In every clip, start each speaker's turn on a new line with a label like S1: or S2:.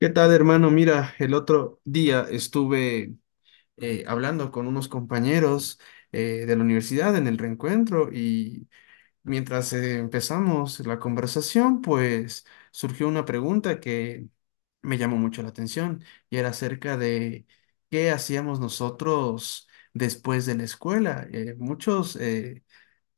S1: ¿Qué tal, hermano? Mira, el otro día estuve hablando con unos compañeros de la universidad en el reencuentro y mientras empezamos la conversación, pues surgió una pregunta que me llamó mucho la atención y era acerca de qué hacíamos nosotros después de la escuela. Muchos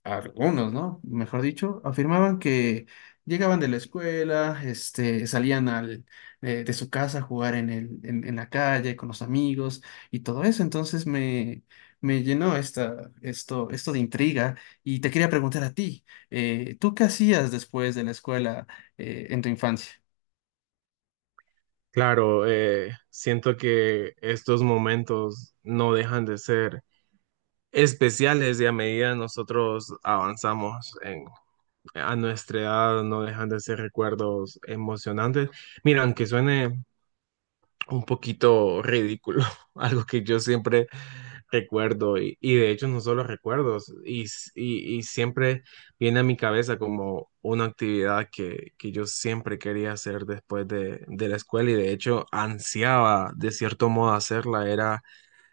S1: algunos, ¿no? Mejor dicho, afirmaban que llegaban de la escuela, este, salían de su casa a jugar en la calle con los amigos y todo eso. Entonces me llenó esto de intriga y te quería preguntar a ti, ¿tú qué hacías después de la escuela, en tu infancia?
S2: Claro, siento que estos momentos no dejan de ser especiales y a medida nosotros avanzamos a nuestra edad no dejan de ser recuerdos emocionantes. Mira, aunque suene un poquito ridículo, algo que yo siempre recuerdo y de hecho no solo recuerdos y siempre viene a mi cabeza como una actividad que yo siempre quería hacer después de la escuela y de hecho ansiaba de cierto modo hacerla, era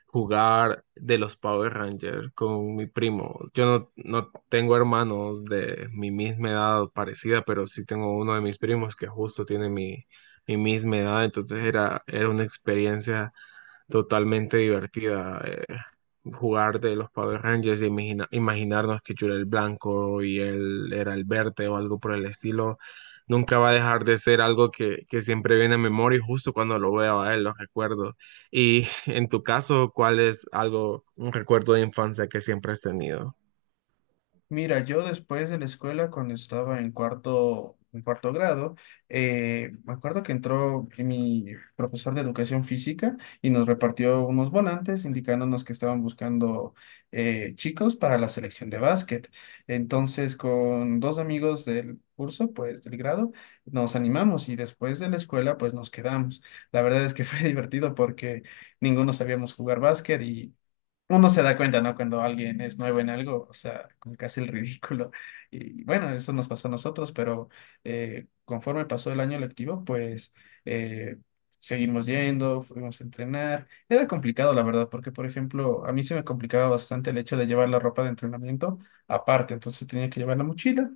S2: jugar de los Power Rangers con mi primo. Yo no, No tengo hermanos de mi misma edad o parecida, pero sí tengo uno de mis primos que justo tiene mi misma edad, era una experiencia totalmente divertida. Jugar de los Power Rangers y imaginarnos que yo era el blanco y él era el verde o algo por el estilo, nunca va a dejar de ser algo que siempre viene a memoria y justo cuando lo veo a él lo recuerdo. Y en tu caso, ¿cuál es algo, un recuerdo de infancia que siempre has tenido?
S1: Mira, yo después de la escuela, cuando estaba en cuarto grado, me acuerdo que entró mi profesor de educación física y nos repartió unos volantes indicándonos que estaban buscando chicos para la selección de básquet. Entonces, con dos amigos del curso, pues del grado, nos animamos y después de la escuela, pues nos quedamos. La verdad es que fue divertido porque ninguno sabíamos jugar básquet y uno se da cuenta, ¿no? Cuando alguien es nuevo en algo, o sea, como que hace el ridículo. Y bueno, eso nos pasó a nosotros, pero conforme pasó el año lectivo, pues eh, seguimos yendo, fuimos a entrenar. Era complicado, la verdad, porque, por ejemplo, a mí se me complicaba bastante el hecho de llevar la ropa de entrenamiento aparte, entonces tenía que llevar la mochila.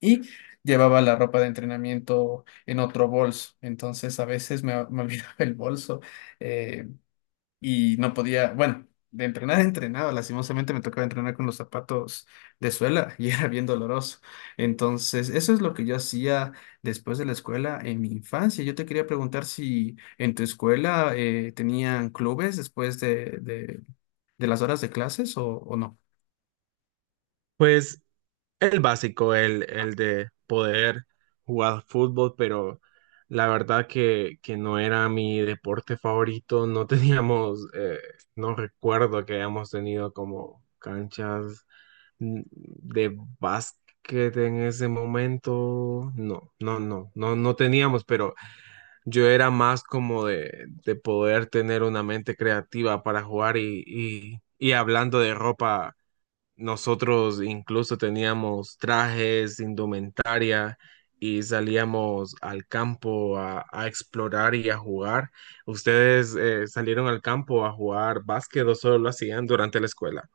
S1: Y llevaba la ropa de entrenamiento en otro bolso. Entonces a veces me olvidaba el bolso. eh, y no podía, bueno, de entrenar a entrenado lastimosamente me tocaba entrenar con los zapatos de suela y era bien doloroso. Entonces, eso es lo que yo hacía después de la escuela en mi infancia. Yo te quería preguntar si en tu escuela tenían clubes después de las horas de clases o no.
S2: Pues el básico, el de poder jugar fútbol, pero la verdad que no era mi deporte favorito. No teníamos, no recuerdo que hayamos tenido como canchas de básquet en ese momento. No teníamos, pero yo era más como de poder tener una mente creativa para jugar y hablando de ropa nosotros incluso teníamos trajes, indumentaria y salíamos al campo a explorar y a jugar. ¿Ustedes salieron al campo a jugar básquet o solo lo hacían durante la escuela?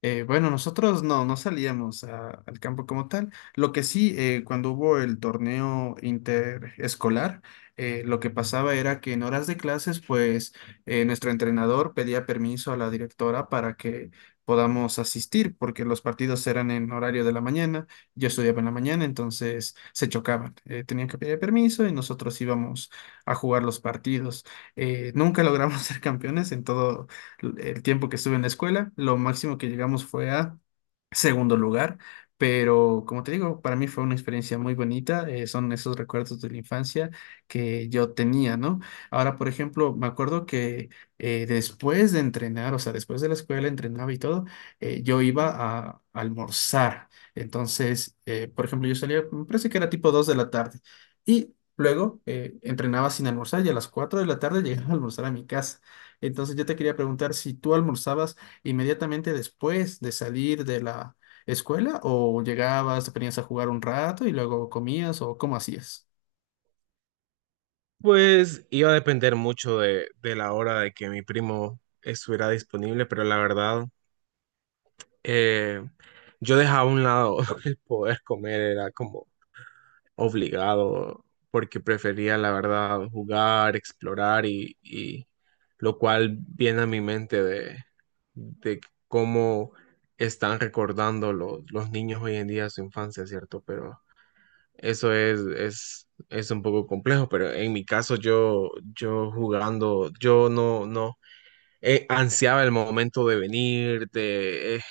S1: Bueno, nosotros no, no salíamos al campo como tal. Lo que sí, cuando hubo el torneo interescolar, lo que pasaba era que en horas de clases, pues nuestro entrenador pedía permiso a la directora para que podamos asistir, porque los partidos eran en horario de la mañana, yo estudiaba en la mañana, entonces se chocaban. Tenían que pedir permiso y nosotros íbamos a jugar los partidos. Nunca logramos ser campeones en todo el tiempo que estuve en la escuela. Lo máximo que llegamos fue a segundo lugar, pero como te digo, para mí fue una experiencia muy bonita. Eh, son esos recuerdos de la infancia que yo tenía, ¿no? Ahora, por ejemplo, me acuerdo que después de entrenar, o sea, después de la escuela, entrenaba y todo, yo iba a almorzar. Entonces, por ejemplo, yo salía, me parece que era tipo 2 de la tarde. Y luego entrenaba sin almorzar y a las 4 de la tarde llegaba a almorzar a mi casa. Entonces yo te quería preguntar si tú almorzabas inmediatamente después de salir de la escuela o llegabas, te ponías a jugar un rato y luego comías o cómo hacías.
S2: Pues iba a depender mucho de la hora de que mi primo estuviera disponible, pero la verdad, eh, yo dejaba a un lado el poder comer, era como obligado, porque prefería, la verdad, jugar, explorar y lo cual viene a mi mente de cómo están recordando los niños hoy en día su infancia, ¿cierto? Pero es un poco complejo, pero en mi caso yo jugando, yo no, no, ansiaba el momento de venir, de eh,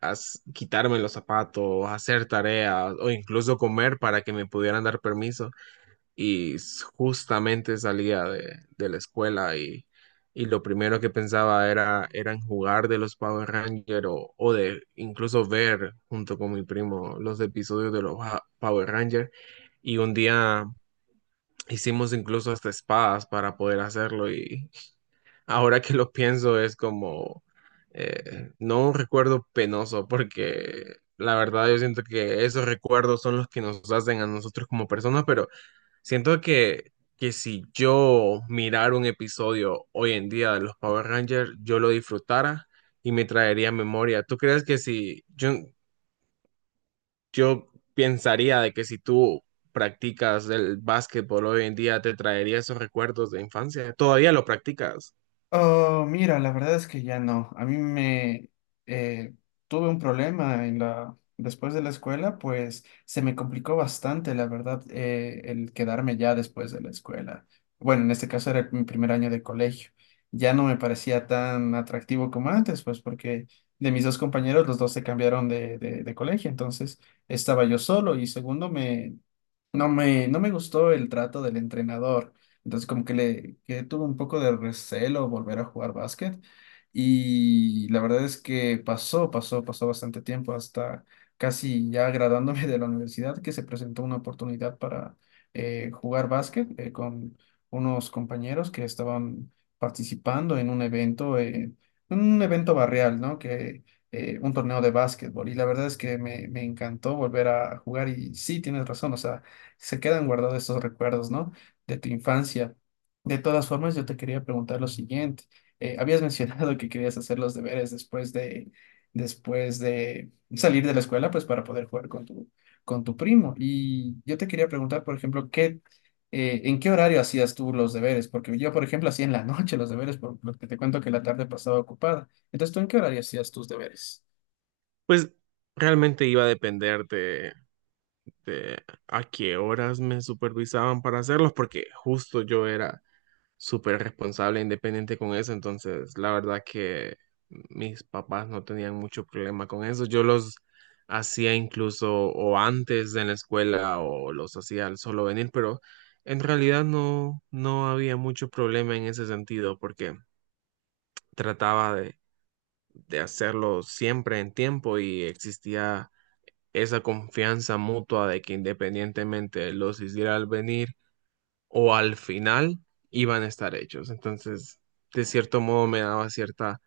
S2: as- quitarme los zapatos, hacer tareas o incluso comer para que me pudieran dar permiso justamente salía de la escuela y lo primero que pensaba era en jugar de los Power Rangers o de incluso ver junto con mi primo los episodios de los Power Rangers y un día hicimos incluso hasta espadas para poder hacerlo y ahora que lo pienso es como no un recuerdo penoso porque la verdad yo siento que esos recuerdos son los que nos hacen a nosotros como personas, pero siento que si yo mirara un episodio hoy en día de los Power Rangers, yo lo disfrutara y me traería memoria. ¿Tú crees que si yo pensaría de que si tú practicas el básquetbol hoy en día, te traería esos recuerdos de infancia? ¿Todavía lo practicas?
S1: Oh, mira, la verdad es que ya no. A mí me eh, tuve un problema en la después de la escuela, pues se me complicó bastante, la verdad, el quedarme ya después de la escuela. Bueno, en este caso era mi primer año de colegio. Ya no me parecía tan atractivo como antes, pues porque de mis dos compañeros, los dos se cambiaron de colegio, entonces estaba yo solo y segundo, no me gustó el trato del entrenador. Entonces, como que le que tuve un poco de recelo volver a jugar básquet. Y la verdad es que pasó bastante tiempo hasta casi ya graduándome de la universidad que se presentó una oportunidad para jugar básquet con unos compañeros que estaban participando en un evento barrial, ¿no? Que un torneo de básquetbol. Y la verdad es que me encantó volver a jugar y sí, tienes razón, o sea se quedan guardados esos recuerdos, ¿no? De tu infancia. De todas formas, yo te quería preguntar lo siguiente. Habías mencionado que querías hacer los deberes después después de salir de la escuela, pues para poder jugar con con tu primo. Y yo te quería preguntar, por ejemplo, ¿en qué horario hacías tú los deberes? Porque yo, por ejemplo, hacía en la noche los deberes, por lo que te cuento que la tarde pasaba ocupada. Entonces, ¿tú en qué horario hacías tus deberes?
S2: Pues realmente iba a depender de a qué horas me supervisaban para hacerlos, porque justo yo era súper responsable e independiente con eso, entonces la verdad que mis papás no tenían mucho problema con eso. Yo los hacía incluso o antes de la escuela o los hacía al solo venir, pero en realidad no había mucho problema en ese sentido porque trataba de hacerlo siempre en tiempo y existía esa confianza mutua de que independientemente los hiciera al venir o al final iban a estar hechos. Entonces, de cierto modo me daba cierta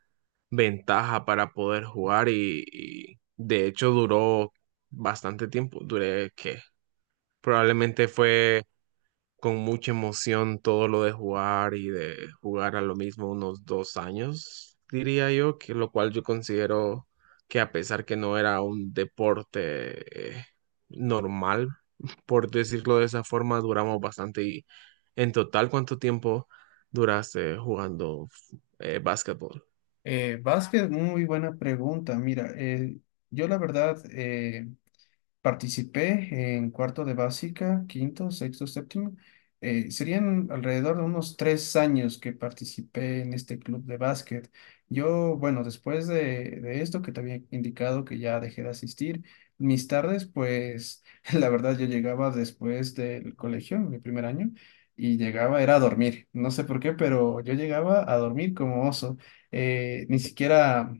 S2: ventaja para poder jugar y de hecho duró bastante tiempo. Duré que probablemente fue con mucha emoción todo lo de jugar y de jugar a lo mismo unos 2 años, diría yo, que lo cual yo considero que a pesar que no era un deporte normal, por decirlo de esa forma, duramos bastante. ¿Y en total cuánto tiempo duraste jugando básquetbol?
S1: Vázquez, muy buena pregunta. Mira, yo la verdad, participé en cuarto de básica, quinto, sexto, séptimo. Serían alrededor de unos 3 años que participé en este club de básquet. Yo, bueno, después de esto que te había indicado que ya dejé de asistir, mis tardes, pues la verdad yo llegaba después del colegio, mi primer año, y llegaba, era a dormir. No sé por qué, pero yo llegaba a dormir como oso. Eh, ni siquiera,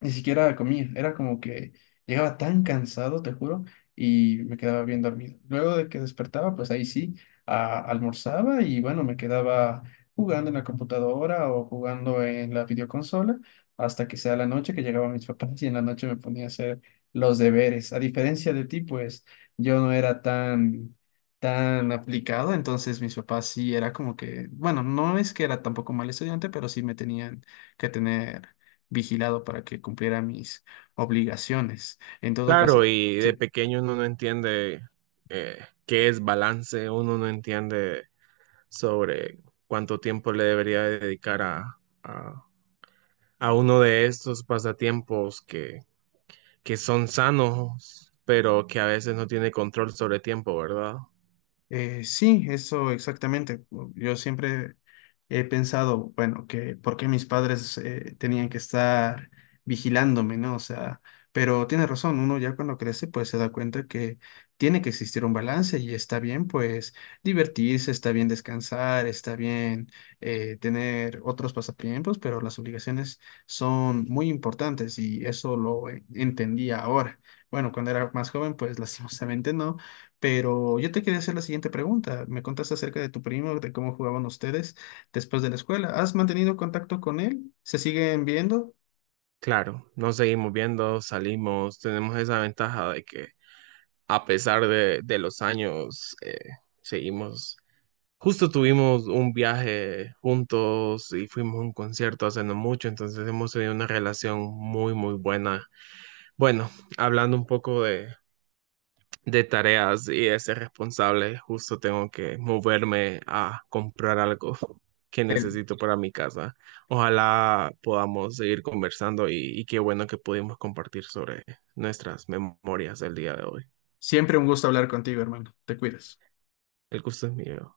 S1: ni siquiera comía. Era como que llegaba tan cansado, te juro y me quedaba bien dormido. Luego de que despertaba, pues ahí sí, almorzaba y bueno, me quedaba jugando en la computadora o jugando en la videoconsola hasta que sea la noche que llegaban mis papás y en la noche me ponía a hacer los deberes. A diferencia de ti, pues yo no era tan aplicado, entonces mis papás sí era como que, bueno, no es que era tampoco mal estudiante, pero sí me tenían que tener vigilado para que cumpliera mis obligaciones. En todo caso,
S2: Claro, y de
S1: sí.
S2: pequeño uno no entiende eh, qué es balance, uno no entiende sobre cuánto tiempo le debería dedicar a uno de estos pasatiempos que son sanos, pero que a veces no tiene control sobre tiempo, ¿verdad?
S1: Sí, eso exactamente. Yo siempre he pensado, bueno, que por qué mis padres tenían que estar vigilándome, ¿no? O sea, pero tiene razón, uno ya cuando crece pues se da cuenta que tiene que existir un balance y está bien pues divertirse, está bien descansar, está bien tener otros pasatiempos, pero las obligaciones son muy importantes y eso lo entendí ahora. Bueno, cuando era más joven pues lastimosamente no, pero yo te quería hacer la siguiente pregunta. Me contaste acerca de tu primo, de cómo jugaban ustedes después de la escuela. ¿Has mantenido contacto con él? ¿Se siguen viendo?
S2: Claro, nos seguimos viendo, salimos, tenemos esa ventaja de que a pesar de los años, seguimos. Justo tuvimos un viaje juntos y fuimos a un concierto hace no mucho, entonces hemos tenido una relación muy buena. Bueno, hablando un poco de tareas y de ser responsable, justo tengo que moverme a comprar algo que
S1: Él.
S2: necesito para mi casa. Ojalá podamos seguir conversando y qué bueno que pudimos compartir sobre nuestras memorias el día de hoy.
S1: Siempre un gusto hablar contigo, hermano. Te cuidas.
S2: El gusto es mío.